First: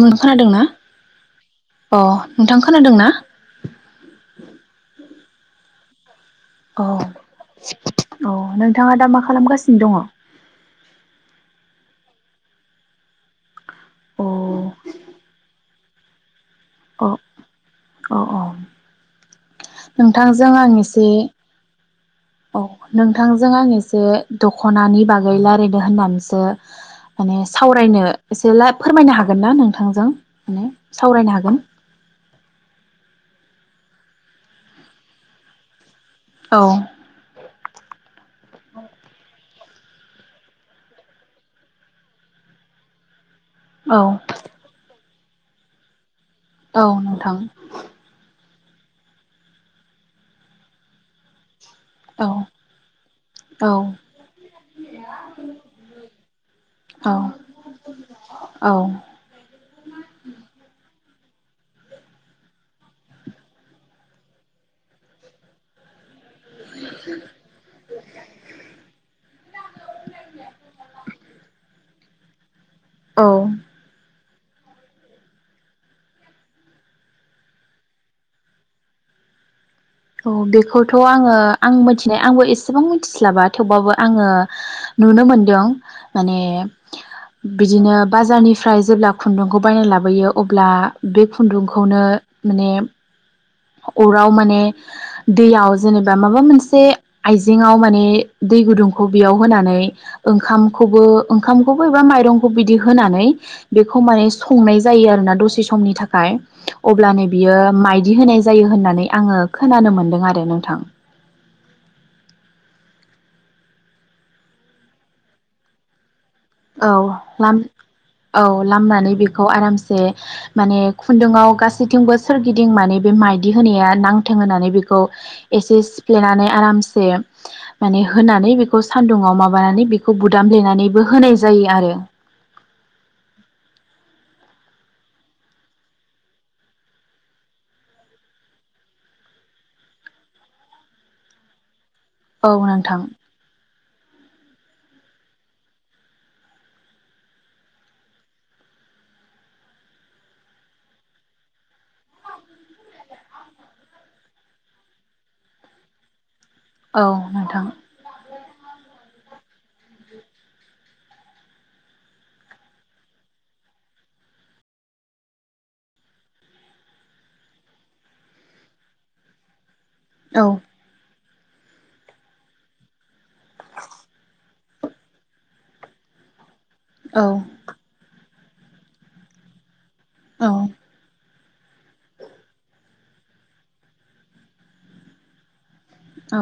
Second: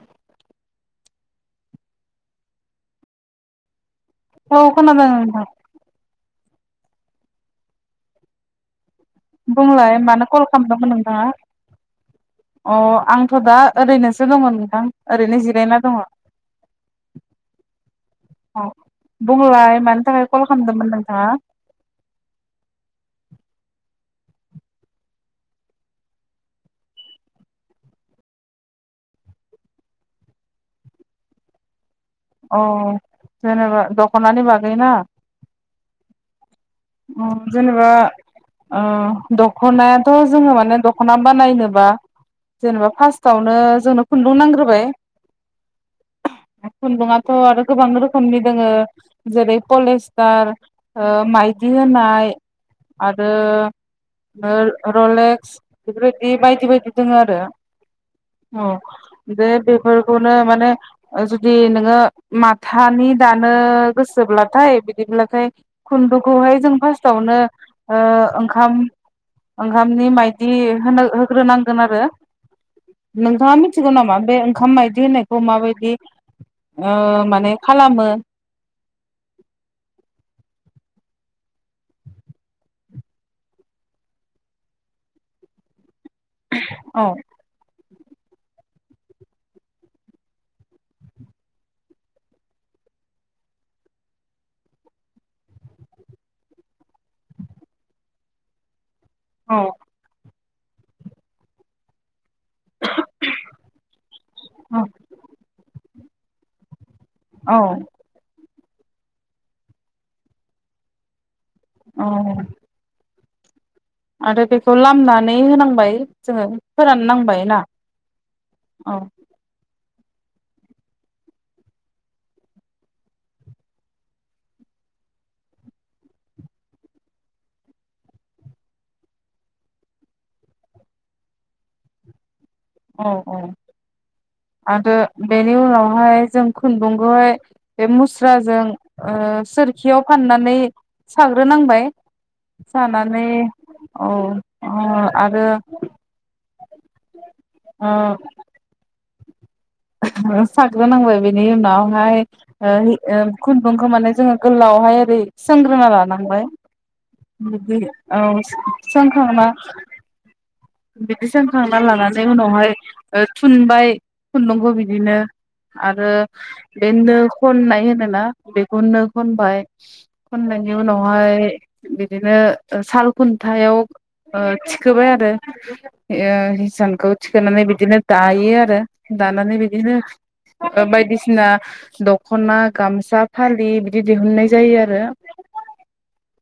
नों खोनादों ना अ नोंथां खोनादों ना? औ खोनादों नोंथां। औ औ न बुंलाय मानो कल खालामदोंमोन नोंथाङा? अ आं दा औ ओरैनोसो दङ नोंथां ओरैनो जिरायना अ अ अ अ औ बुंलाय मानि थाखाय कल नोंथांजों आं खालामदोंमोन एसे नोंथाङा औ नोंथांजों आं एसे दखनानि बागै रायज्लायनो होननानैसो माने सावरायनो एसे ला फोरमायनो हागोन ना नोंथांजों माने सावरायनो हागोन? अ जेनेबा दख'नानि बागै ना? औ। अ जेनेबा अ दखनायाथ जोङो माने दखना बानायनोबा जेनेबा फास्त आवनो औ जोंनो खुन्दुं नांग्रोबाय। औ खुन्दुङाथ नोंथां आरो गोबां रोखोमनि जोङो जेरै पलेस्तार‌ ओ माय मायदि औ होनाय आरो औ ओ रलेक्स बेफोरबायदि बायदि बायदि औ दोङो आरो औ बेफोरखौनो माने ओ जुदि नोङो माथानि दानो गोसोब्लाथाय बिदिब्लाथाय खुन्दुं खौहाय जों फार्स्टावनो ओंखाम ओंखामनि माइदि होनो होग्रोनांगोन आरो। औ नोंथाङा मिथिगौ नामा? बे ओंखाम मायदि होननायखौ माबायदि ओ माने खालामो। औ बेखौथ आङो आं मिथिनाय आंबो एसेबां मिथिस्लाबा थेवबाबो आङो नुनो मोनदों। माने औ बिदिनो बाजारनिफ्राय जेब्ला खुन्दुंखौ बायना लाबोयो अब्ला बे खुन्दुंखौनो माने अराव माने दैयाव जेनेबा माबा मोनसे आइजेंआव माने दै गुदुं खौ बियाव औ होनानै ओंखामखौबो ओंखामखौबो एबा माइरं बिदि होनानै बेखौ माने संनाय औ जायो आरोना दसे समनि थाखाय खाय अब्लानो बियो माइदि होनाय जायो होननानै आङो खोनानो मोनदों आरो नोंथां औ आरो बेखौ लामनानै होनांबाय जोङो औ फोराननांबाय ना औ लामनानै बेखौ आरामसे माने खुन्दंआव गासैथिंबो सोरगिदिं माने बे माइदि होनाया नांथों होननानै बिखौ एसे सिफेलेनानै आरामसे माने होनानै बिखौ सानदुंआव माबानानै बिखौ बदामलेनानैबो होनाय जायो। जायो आरो। औ औ आरो बेनि उनावहाय जों खुन्दुंखौहाय बे मुस्राजों ओ सोरखियाव फाननानै साग्रोनांबाय। औ नोंथां सानानै औ उम आरो उम। [unintelligible] साग्रोनांबाय बिनि उनावहाय ओ उम खुन्दुंखौ माने जोङो गोलावहाय ओरै सोंग्रोना लानांबाय औ नोंथां बि औ सोंखांना बिदि सोंखांना लानानै उनावहाय ओ थुनबाय खुन्दुंखौ बिदिनो आरो बे नो खननाय होनोना बेखौ नो खनबाय औ थुनायनि उनावहाय [unintelligible] बिदिनो साल खुन्थायाव ओ थिखोबाय आरो ओ औ हिसानखौथिोननानै बिदिनो दा यो आरो। दानानै बे औ फोर ओ बायदिसिना दखना गामसा फालि बिदि दिहुननाय जायो आरो। औ।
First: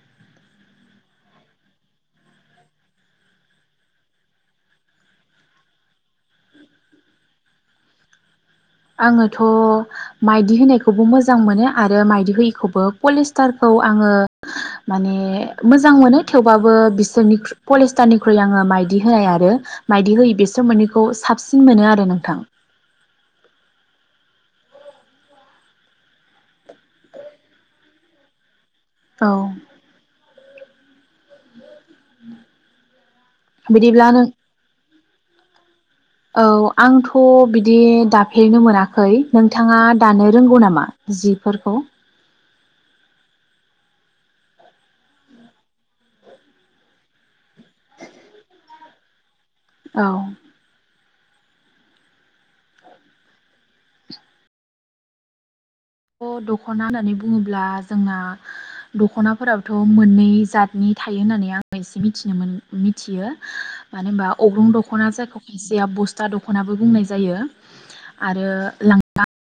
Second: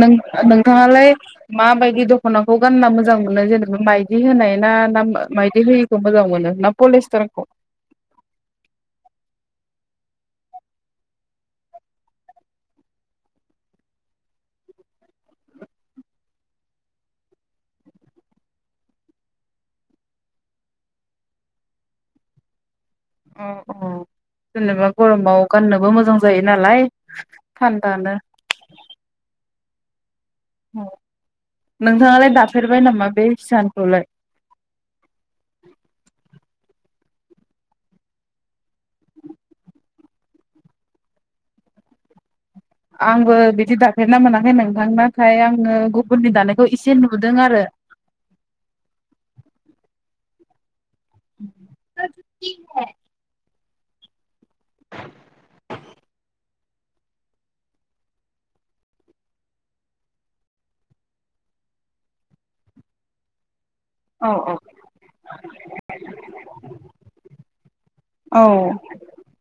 नों नोंथाङालाय माबायदि दख'नाखौ गानना मोजां मोनो जेनेबा मायदि होनाय ना ना मायदि होयिखौ मोजां मोनो ना पलिसथारखौ? आङोथ' माइदि होनायखौबो मोजां मोनो आरो माइदि होयिखौबो पलिस्टारखौ आङो माने मोजां मोनो थेवबाबो बिसोरनिख्रु पलिस्टारनिख्रुइ आङो माइदि होनाय आरो माइदि होयि बिसोर मोननैखौ साबसिन मोनो आरो नोंथां। औ औ जेनोबा गरमाव गाननोबो मोजां जायो नालाय थान्दानो। औ। औ। नोंथाङालाय दाफेरबाय नामा बे हिसानखौलाय? बिदिब्ला नों थ' बिदि दाफेरनो मोनाखै। नोंथाङा दानो रोंगौ नामा जिफोरखौ? आंबो बिदि दाफेरना मोनाखै नोंथां नाथाय आङो गुबुननि दानायखौ एसे नुदों आरो। औ। [unintelligible] थ' दख'ना होननानै बुङोब्ला जोंना दख'नाफोराबथ' मोननै जातनि थायो होननानै आङ एसे मिथिनो मिथियो। मानो होनबा औ अग्रुं दख'ना जायखौ खायसेया बस्था दख'नाबो बुंनाय जायो औ आरो लांफा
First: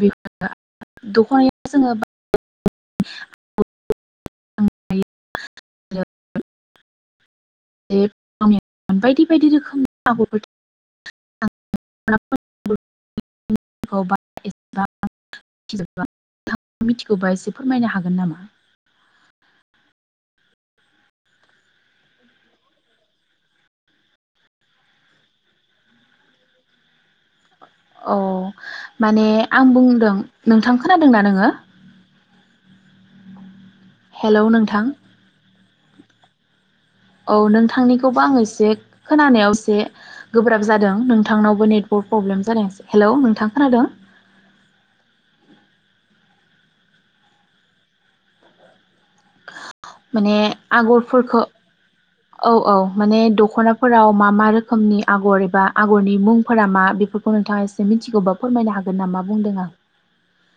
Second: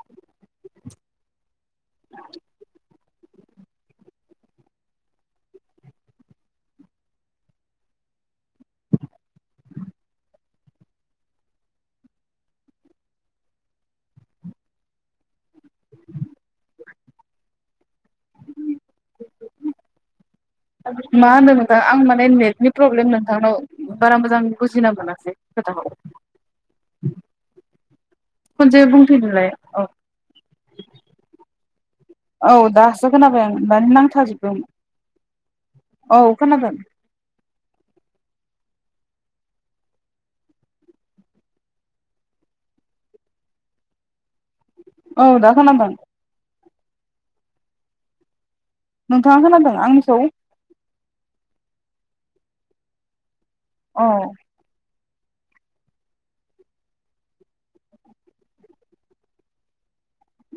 बे [unintelligible] जोङो [unintelligible] [unintelligible] [unintelligible] बायदि बायदि रोखोमनि [unintelligible] [unintelligible] मिथिगौबा एसे फोरमायनो हागोन नामा? मा होनदों नोंथां आं माने नेटनि प्रब्लेम नोंथांनाव बारा मोजां बुजिना मोनासै खोथाखौ? औ खनसे माने बुंफिनलाय आं औ बुंदों नोंथां खोनादोंना नोङो? औ दासो खोनाबाय आं माने हेलौ नांथाजोबदोंमोन। नोंथां औ खोनादों। औ नोंथांनिखौबो आं एसे खोनानायाव एसे गोब्राब जादों नोंथांनावबो नेटवर्क प्रब्लेम जादों ऐसे। हेलौ नोंथां खोनादों? औ दा खोनादों। नोंथाङा खोनादों आंनिखौ माने आगरफोरखौ औ औ माने दख औ दख'नाफोराव मा मा रोखोमनि आगर एबा आगरनि मुंफोरा मा बेफोरखौ नोंथाङा एसे मिथिगौबा फोरमायनो हागोन नामा बुंदों आं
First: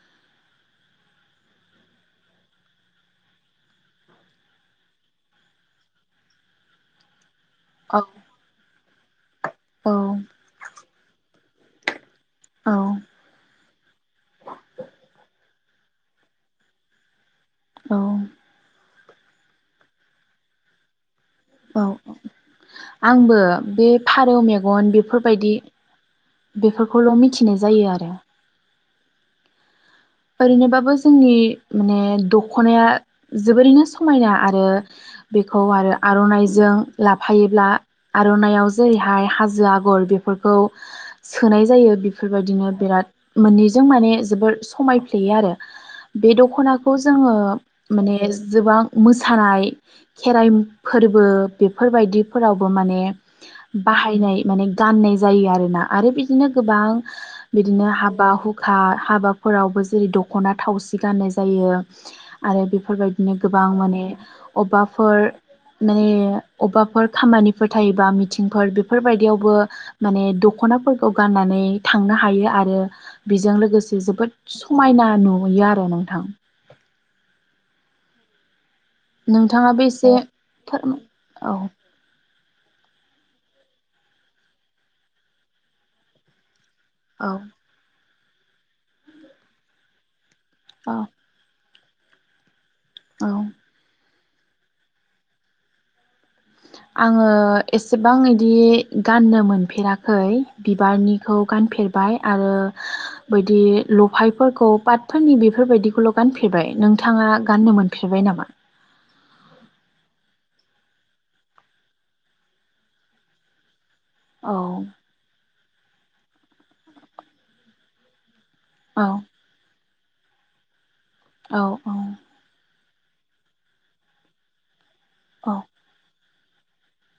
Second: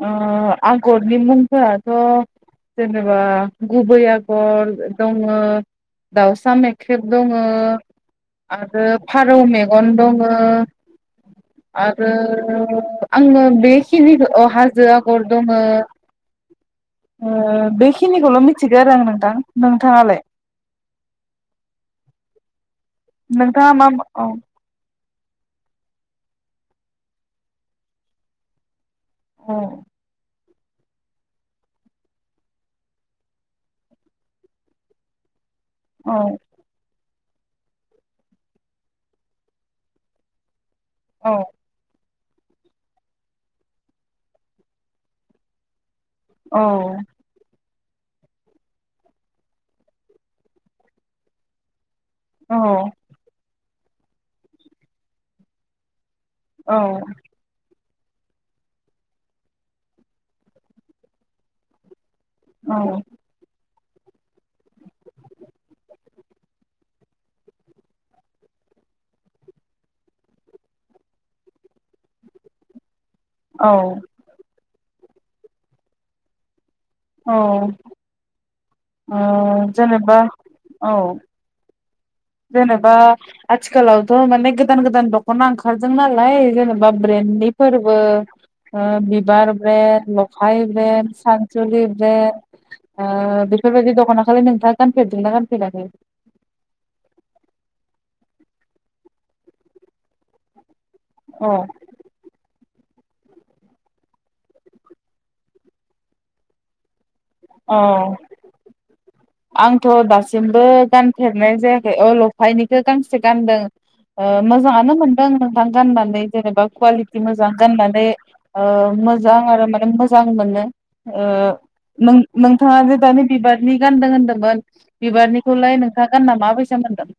ओम आगरनि मुंफोराथ' जेनेबा गुबै आगर दङ दाउसा मेख्रेब दङ ओ औ आरो फारौ मेगन औ दङ आ ओ आंङो बेखिनिखो अ हाजो आगर दंङो ओ औ बेखिनिखौल' मिथिगौ आरो आं दां नोंथाङालाय? औ औ आंबो नोंथाङा बे मा औ फारौ मेगन बेफोर बादि बेफोरखौल' मिथिनाय जायो आरो अ ओरैनोबाबो जोंनि माने दख'नाया जोबोरैनो समायना आरो बेखौ खौ आरो औ आर'नाइजों लाफायोब्ला आर'नाइाव जेरैहाय हाजो आगर बेफोरखौ औ सोनाय जायो बि बेफोरबायदिनो बिराद मोननैजों माने जोबोर समाय फ्लेयो आरो बे औ दख'नाखौ जोङो माने जोबां मोसानाय खेराइ फोरबो बे औ फोरबायदिफोरावबो माने बाहायनाय माने गाननाय जायो आरोना आरो बिदि बिनो गोबां औ बिदिनो हाब बा हुखा हाबाफोरावबो जेरै दख'ना थावसि गाननाय जायो आरो बेफोरबायदिनो गोबां माने अबेबाफोर माने अबेबाफोर खामानिफोर थायोबा मिथिंफोर बेफोरबायदियावबो माने दख'नाफोरखौ गाननानै थांनो हायो आरो बेजों औ लोगोसे जोबोद समायना नुयो आरो नोंथां औ ओ नोंथाङाबो एसे जेनेबा औ फोरमाय औ जेनेबा आथिखालावथ' माने गोदान गोदान दख'ना ओंखारदों नालाय जेनेबा बा औ ब्रेननिफोरबो ओ बिबार ब्रेन ल हाय औ ब्रेन सान [unintelligible] आ औ बेफोरबायदि दखना बेखौलाय नोंथाङा गानफेरदोंना गानफेराखै? आंङो एसेबां इदि गाननो मोनफेराखै बिबारनिखौ औ गानफेरबाय आरो बिदि लफायफोरखौ पाटफोरनि बेफोरबायदिखौल' गानफेरबाय नों नोंथाङा गाननो मोनफेरबाय नामा? आंथ' दासिमबो गानफेरनाय जायाखै अ लफायनिखौ गांसे गानदों ओ औ मोजांङानो मोनदों मोजां गाननानै जेनेबा कुवालिटि मोजां गाननानै ओ औ मोजां आरो माने मोजां मोनो ओ औ औ नों नोंथाङा जे दानि बिबारनि गानदों होनदोंमोन औ बिबारनिखौलाय नोंथां गोनना माबादि फैसा मोनद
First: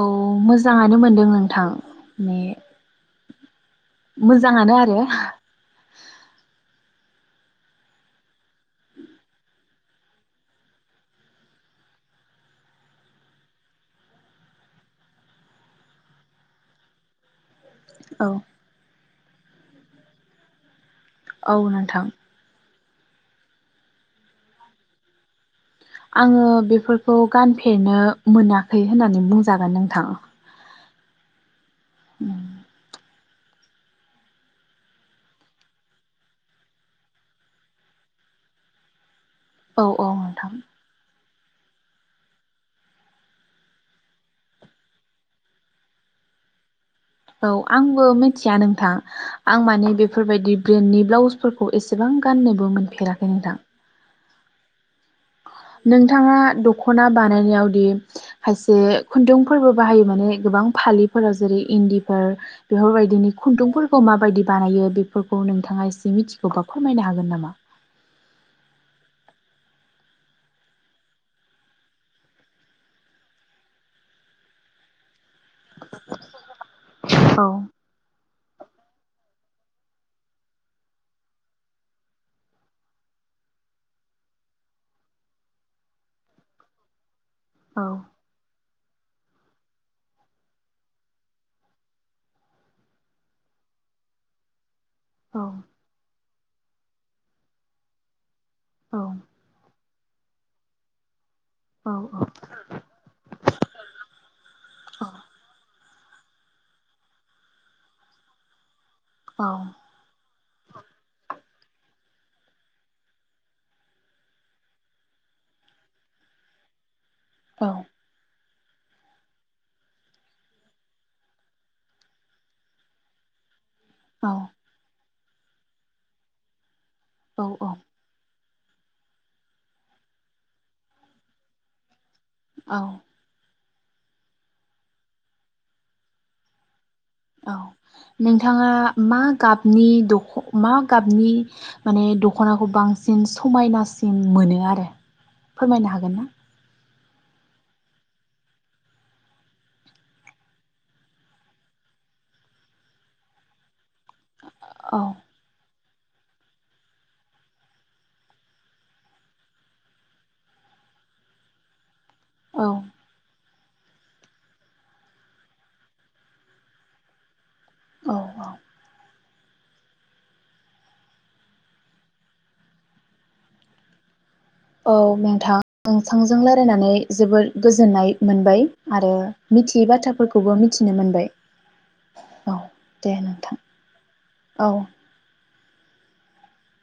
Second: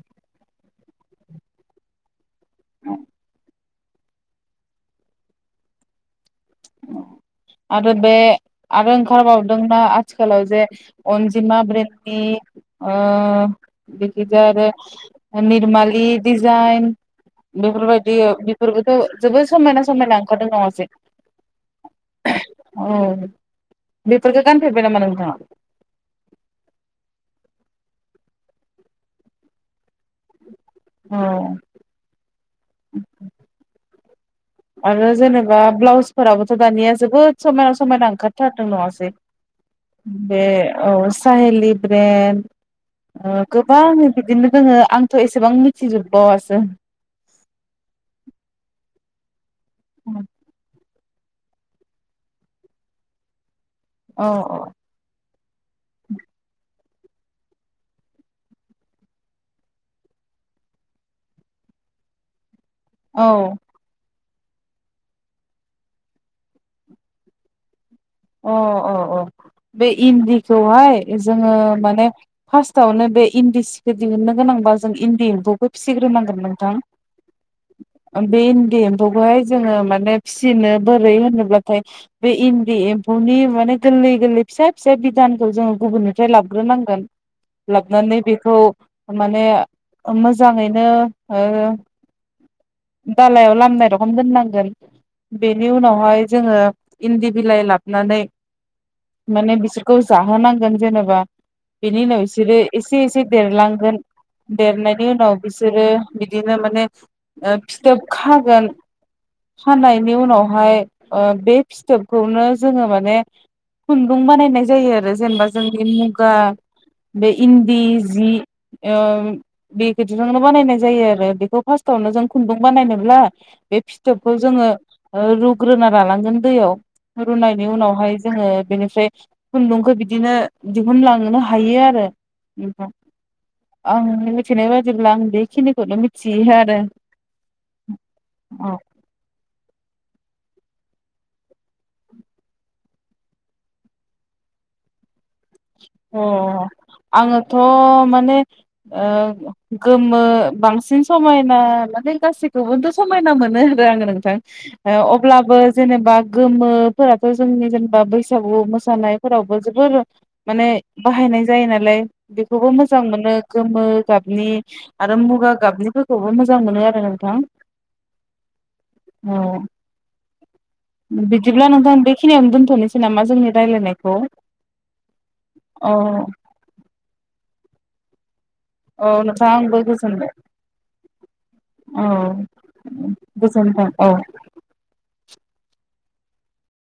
औ मोजाङानो मोनदों नोंथां। [unintelligible] मोजांङानो आरो आरो बे आरो ओंखारबावदोंना आथिखालाव जे अनजिमा ब्रेन्डनि ओ बिखिजा आरो ओ निरमालि डिजाइन बेफोरबायदि औ बेफोरबोथ' जोबोद समायना समायना ओंखारदों नङासै औ नोंथां औ बैफोरखौ गानफेरबाय नामा नोंथाङा? आं। ङो बेफोरखौ गानफेरनो मोनाखै होननानै बुंजागोन नोंथां औ उम आरो जेनेबा ब्लाउसफोराबोथ' दानिया जोबोद समायना समायना ओंखारथारदों नङासै औ औ बे नोंथां औ साहेलि ब्रेन्ड गोबां ओ बिदिनो दोङो आंथ' एसेबां मिथिजोब बावासो औ आंबो मिथिया नोंथां आं माने बेफोरबायदि ब्रेन्डनि ब्लाउस फोरखौ इसेबां गाननोबो मोनफेराखै नोंथां औ औ नोंथाङा दख दखना बानायनायावदि खायसे खुन्दुंफोरबो बाहायो माने गोबां फालिफोराव जेरै इन्दिफोर बेफोरबायदिनि औ खुन्दुंफोरखौ माबायदि बानायो बेफोरखौ नोंथाङा एसे मिथिगौबा फोरमायनो हागोन नामा अ अ अ बे इन्दिखौहाय जोङो माने फार्स्टावनो बे इन्दि सिखो दिहुननो गोनांबा जों इन्दि एम्फौ फिसिग्रो नांगोन नोंथां औ बे इन्दि एम्फौखौहाय जोङो माने फिसिनो बोरै होनोब्लाथाय बे इन्दि एम न'नि माने गोरलै गोरलै फिसा फिसा बिधानखौ जोङो गुबुननिफ्राय लाबग्रोनांगोन औ लाबनानै बेखौ माने ओ मोजाङैनो ओ दालायाव लामनाय रखम दोननांगोन। औ बेनि उनावहाय जोङो इन्दि बिलाइ लाब नानै औ माने बिसोर खौ जाहोनांगोन जेनेबा बेनि उनाव औ बिसोरो एसे एसे देरलांगोन औ देरनायनि उनाव बिसोरो बिदिनो माने ओ फिथोब खागोन औ खानायनि उनावहाय ओ बे फिथोबखौनो जोङो माने खुन्दुं बानायनाय जायो आरो जेनेबा जोंनि मुगा बे औ इन्दि जि एम बे बिदिजोंनो बानायनाय जायो आरो बेखौ फार्स्टावनो जों खुन्दुं बानायनोब्ला बे फिथोबखौ औ जोङो ओ रुग्रोना लालांगोन दैयाव रुनायनि औ उनावहाय जोङो‌। बेनिफ्राय खुन्दुंखो बिदिनो दिहुनलांनो हायो आरो। औ औ उमफा आं मिथिनाय बादिब्ला आं बेखिनिखौनो मिथियो आरो। औ नोंथाङा औ मा गाबनि दख' मा गाबनि माने दख'नाखौ बांसिन समायनासिन मोनो आरो। फोरमायनो हागोन अ ना? आङोथ' माने ओ गोमो बांसिन समायना माने गासैखौबोथ' समायना मोनो। रो आंङो नोंथां ओ औ अब्लाबोज जेनेबा गोमोफोराथ' जोंनि जेनेबा बैसागु मोसानायफोरावबो जोबोर। माने बाहायनाय जायो नालाय। औ बेखौबो मोजां मोनो। गोमो गाबनि आरो मुगा गाबनिफोरखौबो मोजां मोनो आरो नोंथां। औ औ। अ बिदिब्ला नोंथां बेखिनियावनो दोनथ'नोसै नामा जोंनि राय्लायनायखौ। औ नोंथां नोंथांजों रायलायनानै जोबोर गोजोननाय मोनबाय। औ आरो नोंथाङा आंबो मिथियै गोजोनबाय बाथ्राफोरखौबो मिथिनो मोनबाय। औ औ दे नोंथां। गोजोनथों औ। औ